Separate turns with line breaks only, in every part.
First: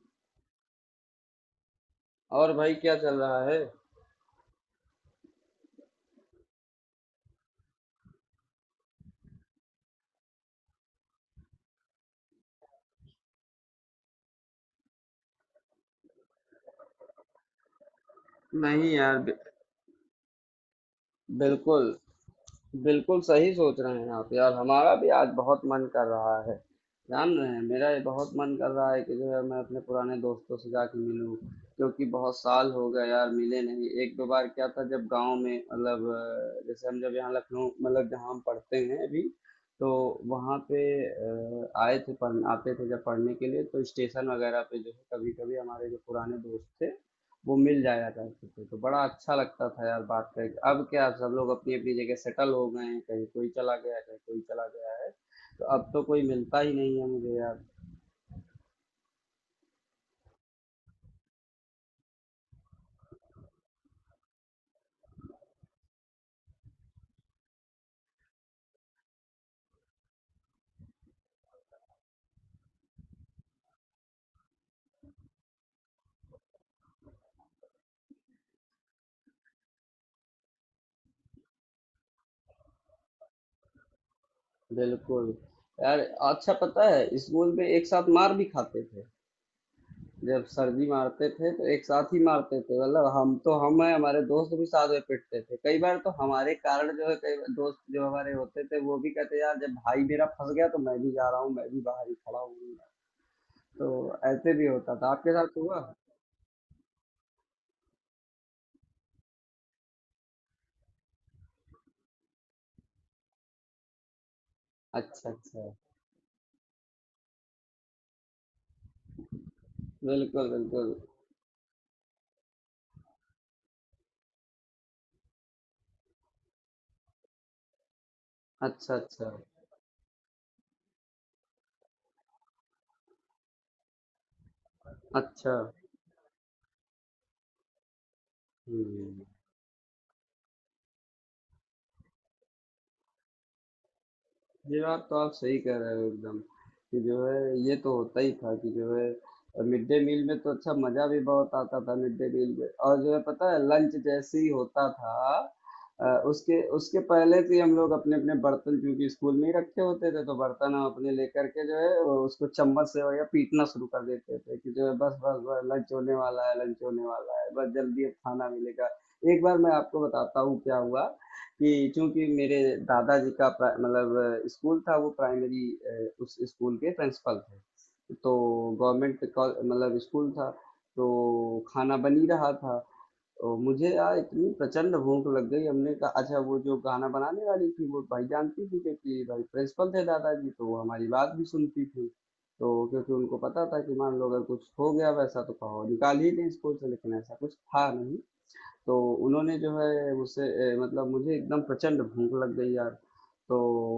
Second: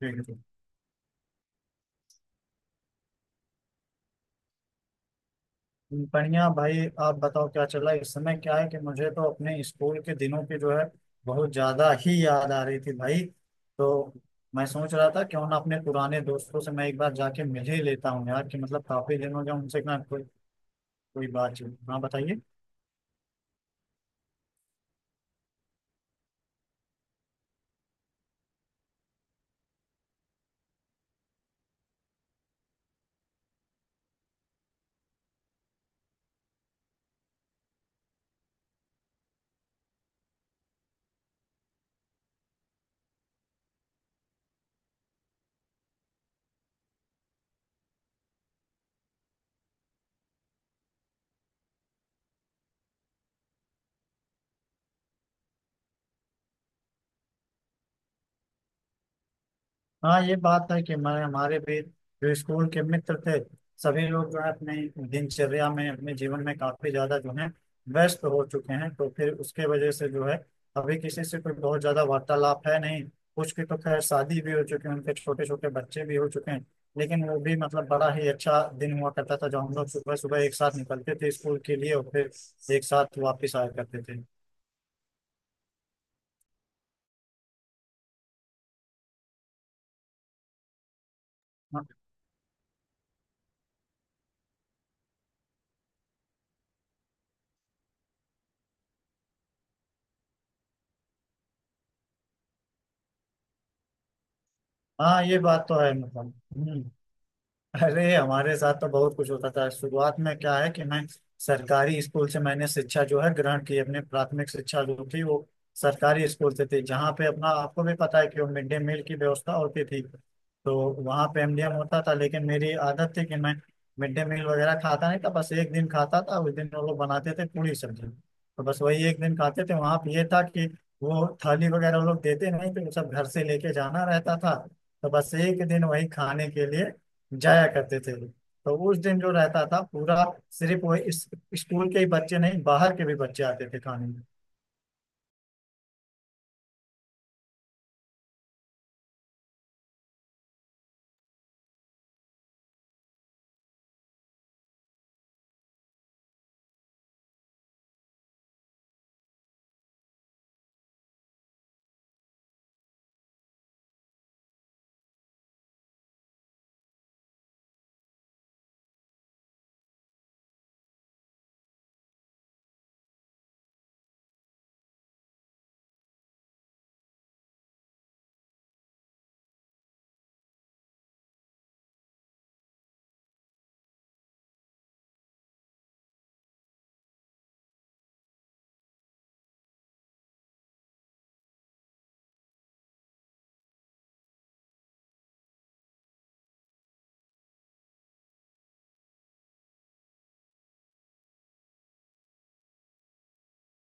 ठीक है।
और भाई क्या चल रहा है।
बढ़िया भाई। आप बताओ, क्या चल रहा है इस समय। क्या है कि मुझे तो अपने स्कूल के दिनों की जो है बहुत ज्यादा ही याद आ रही थी भाई। तो मैं सोच रहा था क्यों ना अपने पुराने दोस्तों से मैं एक बार जाके मिल ही लेता हूँ यार, कि मतलब
नहीं
काफी
यार,
दिन हो गया उनसे ना कोई कोई बातचीत।
बिल्कुल
हाँ, बताइए।
बिल्कुल सही सोच रहे हैं आप यार। हमारा भी आज बहुत मन कर रहा है, जान रहे हैं मेरा ये बहुत मन कर रहा है कि जो है मैं अपने पुराने दोस्तों से जाके मिलूं। क्योंकि बहुत साल हो गए यार, मिले नहीं एक दो बार क्या था, जब गांव में मतलब जैसे हम जब यहाँ लखनऊ मतलब जहाँ हम पढ़ते हैं अभी, तो वहाँ पे आए थे पढ़ आते थे जब पढ़ने के लिए, तो स्टेशन वगैरह पे जो है कभी कभी हमारे जो पुराने दोस्त थे वो मिल जाया करते थे, तो बड़ा अच्छा लगता था यार बात करके। अब क्या सब लोग अपनी अपनी जगह सेटल हो गए हैं, कहीं कोई चला गया कहीं कोई चला गया है, तो अब तो कोई मिलता ही नहीं है मुझे यार।
हाँ, ये बात है कि मैं हमारे भी जो स्कूल के मित्र थे सभी लोग जो है अपने दिनचर्या में अपने जीवन में काफी ज्यादा जो है व्यस्त हो चुके हैं, तो फिर उसके वजह से जो है अभी किसी से कोई बहुत ज्यादा वार्तालाप है नहीं। कुछ की तो खैर शादी भी हो चुकी है, उनके छोटे छोटे बच्चे भी हो चुके हैं। लेकिन वो भी मतलब बड़ा ही अच्छा दिन हुआ करता था जब हम लोग सुबह सुबह एक साथ निकलते थे स्कूल के लिए और फिर एक साथ वापिस आया करते थे।
बिल्कुल यार, अच्छा पता है स्कूल में एक साथ मार भी खाते थे। जब सर जी मारते थे तो एक
हाँ,
साथ ही मारते थे, मतलब हम तो हम है, हमारे दोस्त भी साथ में पिटते थे कई बार। तो हमारे कारण जो है कई बार दोस्त जो हमारे होते थे वो भी कहते यार, जब भाई मेरा फंस गया तो मैं भी जा रहा हूँ, मैं भी बाहर ही खड़ा हूँ। तो ऐसे भी होता था,
हाँ,
आपके
ये
साथ
बात तो
हुआ?
है मतलब। अरे हमारे साथ तो बहुत कुछ होता था। शुरुआत में क्या है कि मैं सरकारी स्कूल से मैंने शिक्षा जो है ग्रहण की, अपनी प्राथमिक शिक्षा जो थी
अच्छा
वो
अच्छा।
सरकारी स्कूल से थी, जहाँ पे अपना आपको भी पता है कि वो मिड डे मील की व्यवस्था होती थी।
बिल्कुल
तो
बिल्कुल।
वहाँ पे एमडीएम होता था, लेकिन मेरी आदत थी कि मैं मिड डे मील वगैरह खाता नहीं था। बस एक दिन खाता था, उस दिन वो लोग बनाते थे पूरी सब्जी, तो बस
अच्छा
वही एक
अच्छा
दिन खाते थे। वहाँ पे ये था कि वो थाली वगैरह वो लोग देते नहीं थे, वो सब घर से लेके जाना रहता था। तो बस
अच्छा
एक दिन वही खाने के लिए जाया करते थे। तो उस दिन
हम्म।
जो रहता था पूरा, सिर्फ वो इस स्कूल के ही बच्चे नहीं बाहर के भी बच्चे आते थे खाने में।
ये बात तो आप सही कह रहे हो एकदम, कि जो है ये तो होता ही था कि जो है मिड डे मील में तो अच्छा मजा भी बहुत आता था मिड डे मील में। और जो है पता है लंच जैसे ही होता था, उसके उसके पहले से ही हम लोग अपने अपने बर्तन, क्योंकि स्कूल में ही रखे होते थे तो बर्तन हम अपने लेकर के जो है वो उसको चम्मच से या पीटना शुरू कर देते थे कि जो है बस बस बस लंच होने वाला है लंच होने वाला है, बस जल्दी अब खाना मिलेगा। एक बार मैं आपको बताता हूँ क्या हुआ, कि चूंकि मेरे दादाजी का मतलब स्कूल था वो प्राइमरी, उस स्कूल के प्रिंसिपल थे। तो मतलब स्कूल था। तो खाना बन ही रहा था, तो मुझे यार इतनी प्रचंड भूख लग गई, हमने कहा अच्छा। वो जो गाना बनाने वाली थी वो भाई जानती थी, क्योंकि भाई प्रिंसिपल थे दादाजी तो वो हमारी बात भी सुनती थी। तो क्योंकि उनको पता था कि मान लो अगर कुछ हो गया वैसा तो कहो निकाल ही दें स्कूल से, लेकिन ऐसा कुछ था नहीं। तो उन्होंने जो है मुझसे, मतलब मुझे एकदम प्रचंड भूख लग गई यार, तो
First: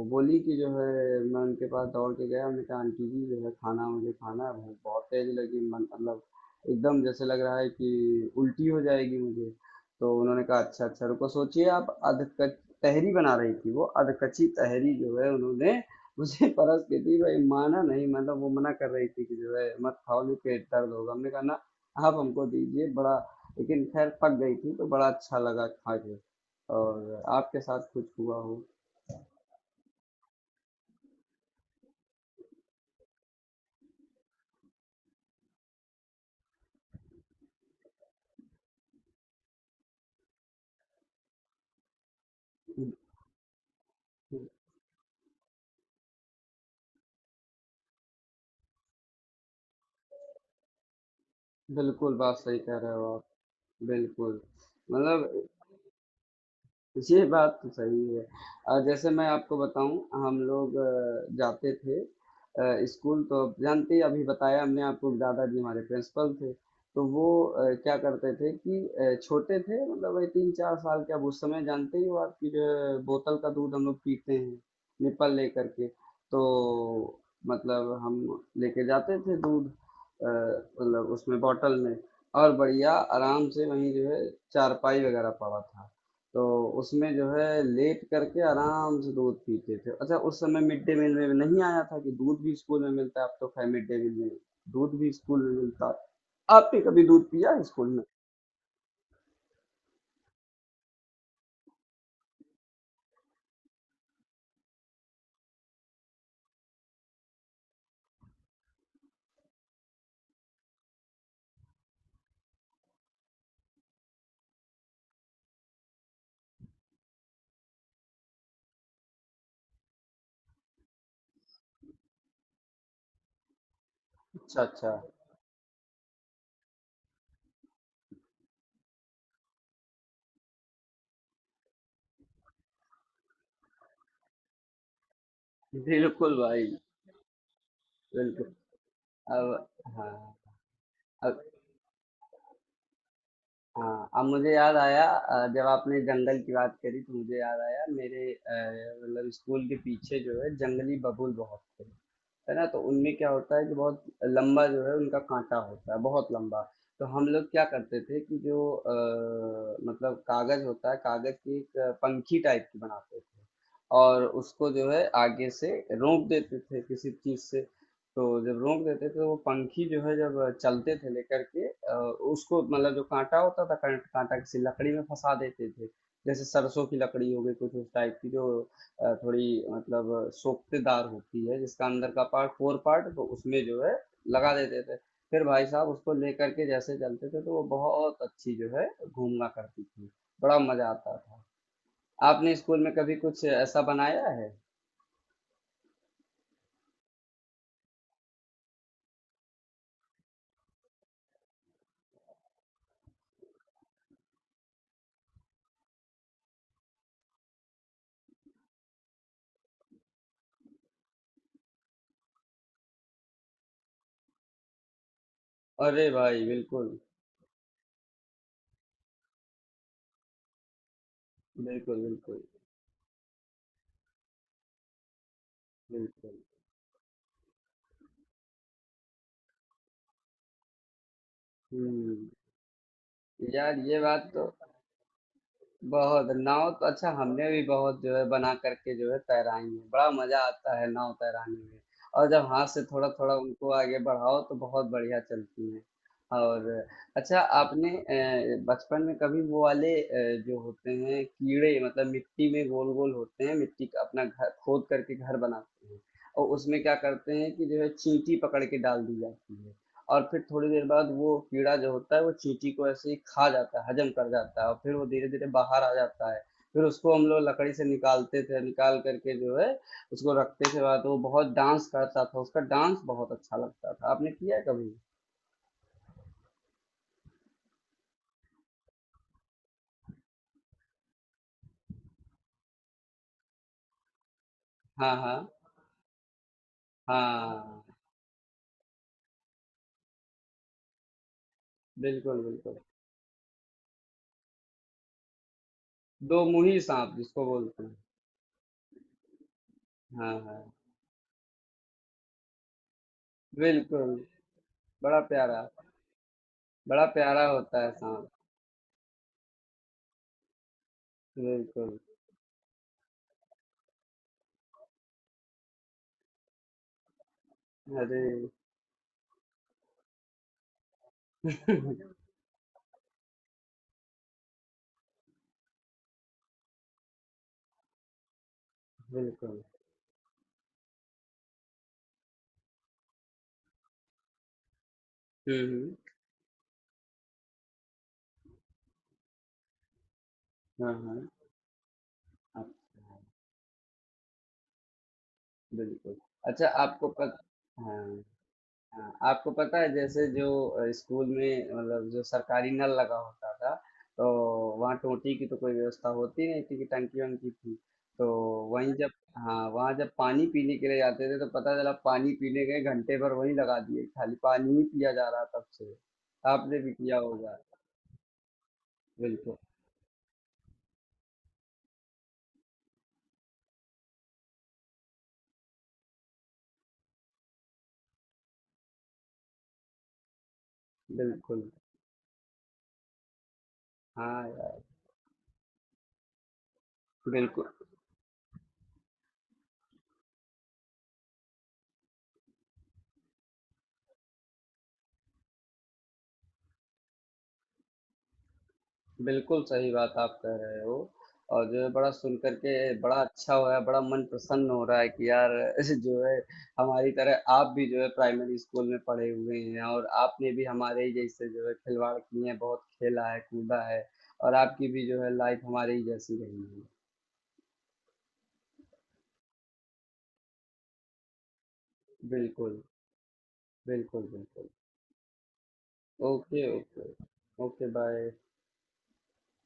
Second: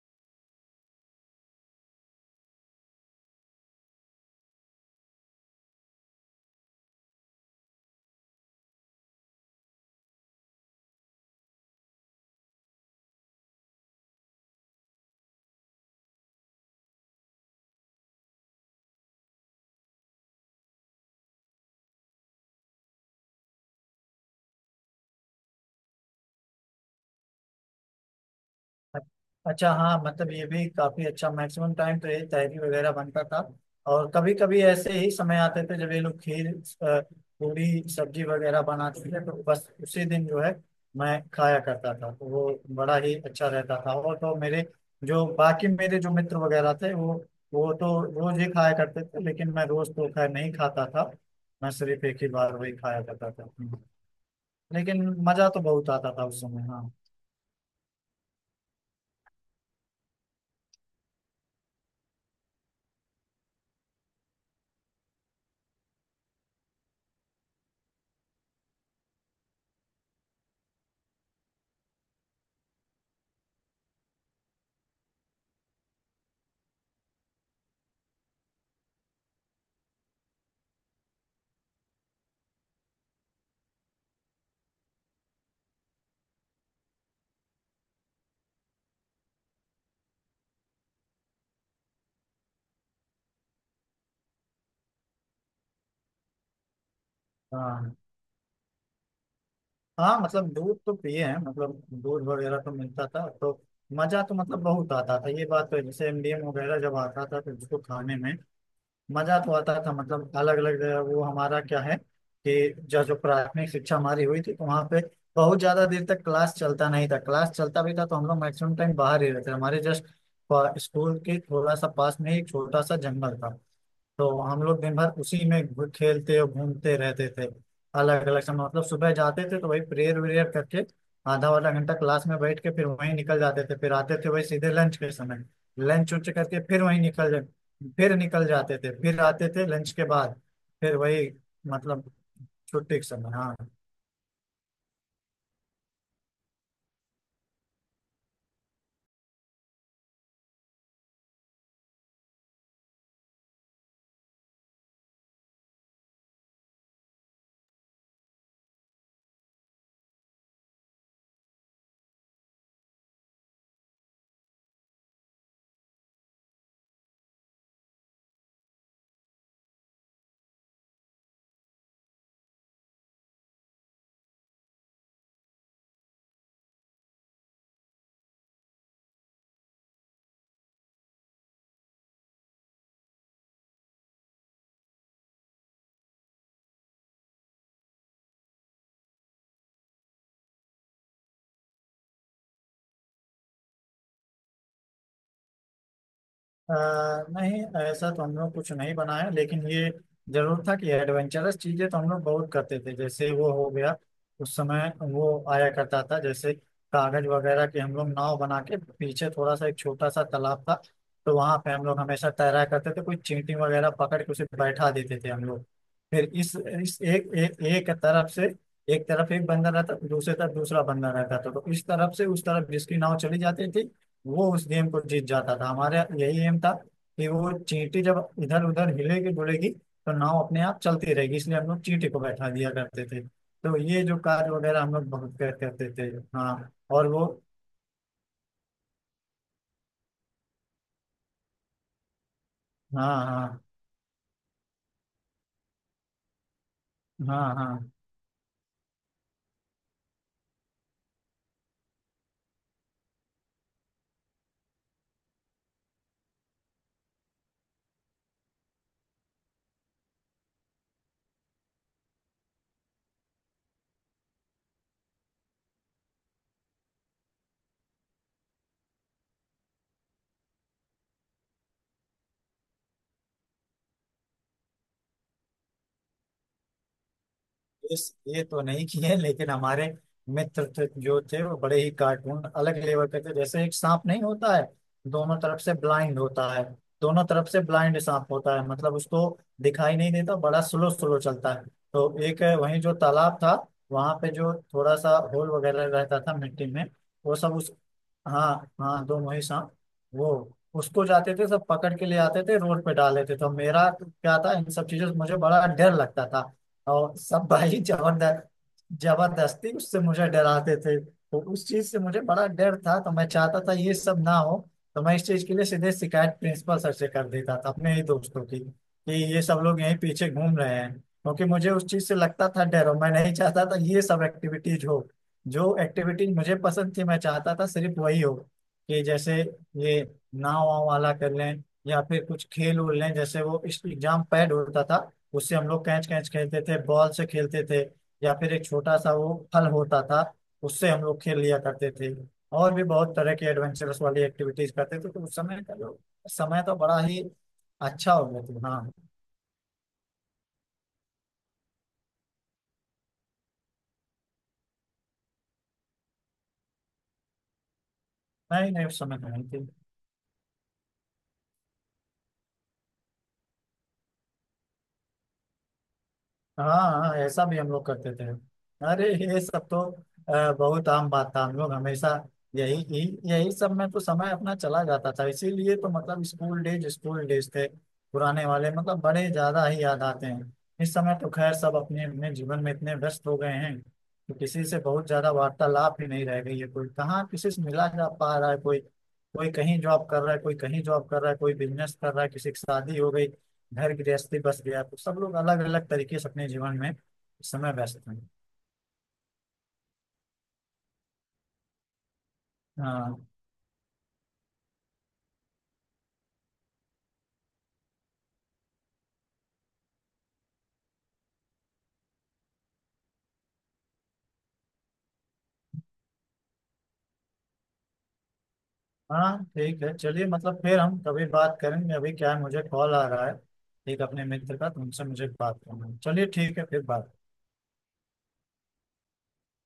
बोली कि जो है, मैं उनके पास दौड़ के गया, मैंने कहा आंटी जी जो है खाना मुझे खाना है, भूख बहुत तेज लगी, मन मतलब एकदम जैसे लग रहा है कि उल्टी हो जाएगी मुझे। तो उन्होंने कहा अच्छा अच्छा रुको, सोचिए आप अध कच तहरी बना रही थी, वो अध कच्ची तहरी जो है उन्होंने मुझे परस के दी भाई, माना नहीं, मतलब वो मना कर रही थी कि जो है मत खाओ, जो पेट दर्द होगा, हमने कहा ना आप हमको दीजिए बड़ा। लेकिन खैर पक गई थी तो बड़ा अच्छा लगा खा के। और आपके साथ कुछ हुआ हो?
अच्छा, हाँ, मतलब ये भी काफी अच्छा। मैक्सिमम टाइम तो ये तहरी वगैरह बनता था, और कभी कभी ऐसे ही समय आते थे जब ये लोग खीर, अ, पूरी, सब्जी वगैरह बनाते थे, तो बस उसी दिन जो है मैं खाया करता था, तो वो बड़ा ही अच्छा रहता था। और तो मेरे जो बाकी मेरे जो मित्र वगैरह थे वो तो रोज ही खाया करते थे, लेकिन मैं रोज तो खैर नहीं खाता था। मैं सिर्फ
बिल्कुल
एक ही
बात
बार
सही
वही
कह रहे
खाया
हो
करता था,
आप। बिल्कुल,
लेकिन
मतलब
मजा तो बहुत आता था उस समय, हाँ।
ये बात तो सही है। जैसे मैं आपको बताऊँ, हम लोग जाते थे स्कूल, तो अब जानते ही, अभी बताया हमने आपको कि दादाजी हमारे प्रिंसिपल थे। तो वो क्या करते थे कि छोटे थे मतलब वही 3-4 साल के, अब उस समय जानते ही हो आप कि जो है बोतल का दूध हम लोग पीते हैं, निप्पल लेकर के। तो मतलब हम लेके जाते थे दूध, मतलब उसमें बॉटल में, और बढ़िया आराम से वहीं जो है चारपाई वगैरह पड़ा था। तो उसमें जो है लेट करके आराम से दूध पीते थे। अच्छा उस समय मिड डे मील में नहीं आया था कि दूध भी स्कूल में मिलता है, अब तो खैर मिड डे मील में दूध भी स्कूल में मिलता है। आपने कभी दूध पिया है स्कूल
हाँ,
में?
हाँ, मतलब दूध तो पिए हैं, मतलब दूध वगैरह तो मिलता था, तो मजा तो मतलब बहुत आता था, ये बात तो है। जैसे एमडीएम वगैरह जब आता था तो उसको खाने में मजा तो आता था, मतलब अलग अलग। वो हमारा क्या है कि जो जो प्राथमिक शिक्षा हमारी हुई थी, तो वहाँ पे बहुत ज्यादा देर तक क्लास चलता नहीं था, क्लास चलता भी था तो हम लोग मैक्सिमम टाइम बाहर ही रहते थे। हमारे जस्ट स्कूल के थोड़ा सा पास में ही एक छोटा सा जंगल था, तो
अच्छा
हम लोग
अच्छा।
दिन भर उसी में खेलते और घूमते रहते थे। अलग अलग समय, मतलब सुबह जाते थे तो वही प्रेयर व्रेयर करके आधा आधा घंटा क्लास में बैठ के फिर वहीं निकल जाते थे, फिर आते थे वही सीधे लंच के समय, लंच उंच
बिल्कुल
करके
भाई।
फिर वहीं फिर निकल
बिल्कुल।
जाते थे, फिर आते
अब
थे लंच के
हाँ।
बाद फिर वही,
अब
मतलब छुट्टी के समय, हाँ।
हाँ, अब मुझे याद आया, जब आपने जंगल की बात करी तो मुझे याद आया मेरे मतलब स्कूल के पीछे जो है जंगली बबूल बहुत थे, है ना? तो उनमें क्या होता है कि बहुत लंबा जो है उनका कांटा होता है, बहुत लंबा। तो हम लोग क्या करते थे कि जो मतलब कागज होता है, कागज की एक पंखी टाइप की बनाते थे, और उसको जो है आगे से रोक देते थे किसी चीज से। तो जब रोक देते थे तो वो पंखी जो है, जब चलते थे लेकर के उसको, मतलब जो कांटा होता था, कांटा किसी लकड़ी में फंसा देते थे। जैसे सरसों की लकड़ी हो गई कुछ उस टाइप की, जो थोड़ी मतलब सोखतेदार होती है, जिसका अंदर का पार्ट फोर पार्ट, तो उसमें जो है लगा देते थे। फिर भाई साहब उसको लेकर के जैसे चलते थे तो वो बहुत अच्छी जो है घूमना करती थी, बड़ा मजा आता था। आपने स्कूल में कभी कुछ ऐसा बनाया है?
अ, नहीं, ऐसा तो हम लोग कुछ नहीं बनाया, लेकिन ये जरूर था कि एडवेंचरस चीजें तो हम लोग बहुत करते थे। जैसे वो हो गया उस समय वो आया करता था, जैसे कागज वगैरह की हम लोग नाव बना के, पीछे थोड़ा सा एक छोटा सा तालाब था, तो वहां पे हम लोग हमेशा तैरा करते थे। कोई चींटी वगैरह पकड़ के उसे बैठा देते थे हम लोग।
अरे
फिर
भाई बिल्कुल।
इस एक एक एक तरफ से, एक तरफ एक बंदर रहता, दूसरे तरफ दूसरा बंदर रहता था, तो इस
बिल्कुल
तरफ से
बिल्कुल
उस तरफ जिसकी नाव चली जाती थी वो उस गेम को जीत जाता था। हमारा
बिल्कुल।
यही एम था कि वो चींटी जब इधर उधर हिलेगी डुलेगी तो नाव अपने आप चलती रहेगी, इसलिए हम लोग चींटी को
हम्म,
बैठा दिया करते थे, तो
यार ये
ये जो
बात तो
कार्य वगैरह हम लोग बहुत करते थे।
बहुत,
हाँ।
नाव तो
और
अच्छा
वो,
हमने भी बहुत जो है बना करके जो है तैराई है, बड़ा मजा आता है नाव तैराने में। और जब हाथ से थोड़ा
हाँ,
थोड़ा
हाँ,
उनको आगे बढ़ाओ तो बहुत बढ़िया चलती है। और अच्छा,
हाँ,
आपने
हाँ।
बचपन में कभी वो वाले जो होते हैं कीड़े, मतलब मिट्टी में गोल गोल होते हैं मिट्टी का, अपना घर खोद करके घर बनाते हैं, और उसमें क्या करते हैं कि जो है चींटी पकड़ के डाल दी जाती है, और फिर थोड़ी देर बाद वो कीड़ा जो होता है वो चींटी को ऐसे ही खा जाता है, हजम कर जाता है, और फिर वो धीरे-धीरे बाहर आ जाता है। फिर उसको हम लोग लकड़ी से निकालते थे, निकाल कर के जो है उसको रखते थे वहाँ, तो वो बहुत डांस करता था, उसका डांस बहुत अच्छा लगता था। आपने किया है कभी?
इस ये तो नहीं किए, लेकिन हमारे मित्र तो जो थे वो बड़े ही कार्टून अलग लेवल के थे। जैसे एक सांप नहीं होता है
हाँ,
दोनों
हाँ।
तरफ से ब्लाइंड होता है, दोनों तरफ से
हाँ,
ब्लाइंड सांप होता है, मतलब उसको दिखाई नहीं देता, बड़ा स्लो स्लो चलता है। तो एक
बिल्कुल,
है,
बिल्कुल।
वहीं जो तालाब था वहां पे जो थोड़ा सा होल वगैरह रहता था
दो
मिट्टी
मुंही
में,
साँप
वो
जिसको
सब उस,
बोलते हैं।
हाँ, हाँ, दो वही सांप, वो
हाँ, हाँ।
उसको जाते थे सब पकड़ के ले आते थे, रोड पे डाल देते थे। तो मेरा
बिल्कुल,
क्या था, इन सब चीजों से
बड़ा
मुझे
प्यारा,
बड़ा डर लगता था,
बड़ा
और
प्यारा
सब भाई
होता है साँप।
जबरदस्त जबरदस्ती उससे मुझे डराते थे, तो उस चीज
बिल्कुल।
से मुझे बड़ा डर था, तो मैं चाहता था ये सब ना हो। तो मैं इस चीज के लिए सीधे शिकायत प्रिंसिपल सर से कर देता था अपने ही दोस्तों
अरे!
की, कि ये सब लोग यहीं पीछे घूम रहे हैं, क्योंकि मुझे उस चीज से लगता था डर और मैं नहीं चाहता था ये सब एक्टिविटीज हो। जो एक्टिविटीज मुझे पसंद थी मैं चाहता था सिर्फ वही हो, कि जैसे
बिल्कुल।
ये नाव वाव वाला कर लें या फिर कुछ खेल उल लें, जैसे वो इस एग्जाम पैड होता था उससे
हुँ,
हम लोग
हुँ।
कैच कैच खेलते थे, बॉल से खेलते थे, या फिर एक छोटा सा वो फल होता था उससे हम लोग
हाँ,
खेल लिया करते थे।
हाँ।
और भी बहुत तरह की एडवेंचरस वाली एक्टिविटीज करते थे, तो उस समय का जो
बिल्कुल।
समय
अच्छा
तो बड़ा
आपको
ही
पत
अच्छा
हाँ,
हो गया था, हाँ।
हाँ, आपको पता है जैसे जो स्कूल में मतलब जो सरकारी नल लगा होता था, तो वहाँ टोटी की तो कोई व्यवस्था होती नहीं थी, कि टंकी वंकी थी। तो
नहीं, नहीं,
वहीं
उस
जब,
समय तो नहीं
हाँ
थी।
वहाँ जब पानी पीने के लिए जाते थे तो पता चला, पानी पीने गए घंटे भर वहीं लगा दिए, खाली पानी ही पिया जा रहा तब से।
हाँ,
आपने भी
हाँ,
किया
ऐसा भी
होगा?
हम लोग करते थे। अरे ये
बिल्कुल
सब तो बहुत आम बात था। हम लोग हमेशा यही यही यही सब में तो समय अपना चला जाता था, इसीलिए तो मतलब स्कूल डेज थे पुराने वाले मतलब बड़े ज्यादा ही याद आते हैं। इस समय तो खैर
बिल्कुल।
सब अपने अपने जीवन में इतने व्यस्त हो गए हैं कि
हाँ
किसी से
यार,
बहुत ज्यादा वार्तालाप ही नहीं रह गई है, कोई कहाँ किसी से
बिल्कुल
मिला जा पा रहा है, कोई, कोई कहीं जॉब कर रहा है, कोई कहीं जॉब कर रहा है, कोई बिजनेस कर रहा है, किसी की शादी हो गई घर गृहस्थी बस गया, तो सब लोग अलग अलग तरीके से अपने जीवन में इस समय व्यस्त हैं।
बिल्कुल सही बात आप कह रहे हो, और जो है बड़ा सुन करके
हाँ,
बड़ा अच्छा हो रहा है, बड़ा मन प्रसन्न हो रहा है कि यार, ऐसे जो है हमारी तरह आप भी जो है प्राइमरी स्कूल में पढ़े हुए हैं, और आपने भी हमारे ही जैसे जो है खिलवाड़ किए हैं, बहुत खेला है कूदा है, और आपकी भी जो है लाइफ हमारे ही जैसी रही है।
हाँ, ठीक है, चलिए मतलब फिर हम कभी बात करेंगे, अभी क्या है मुझे
बिल्कुल
कॉल आ रहा है एक अपने
बिल्कुल
मित्र का,
बिल्कुल।
तुमसे मुझे बात करना है। चलिए ठीक
ओके
है फिर
ओके।
बात।
Okay bye.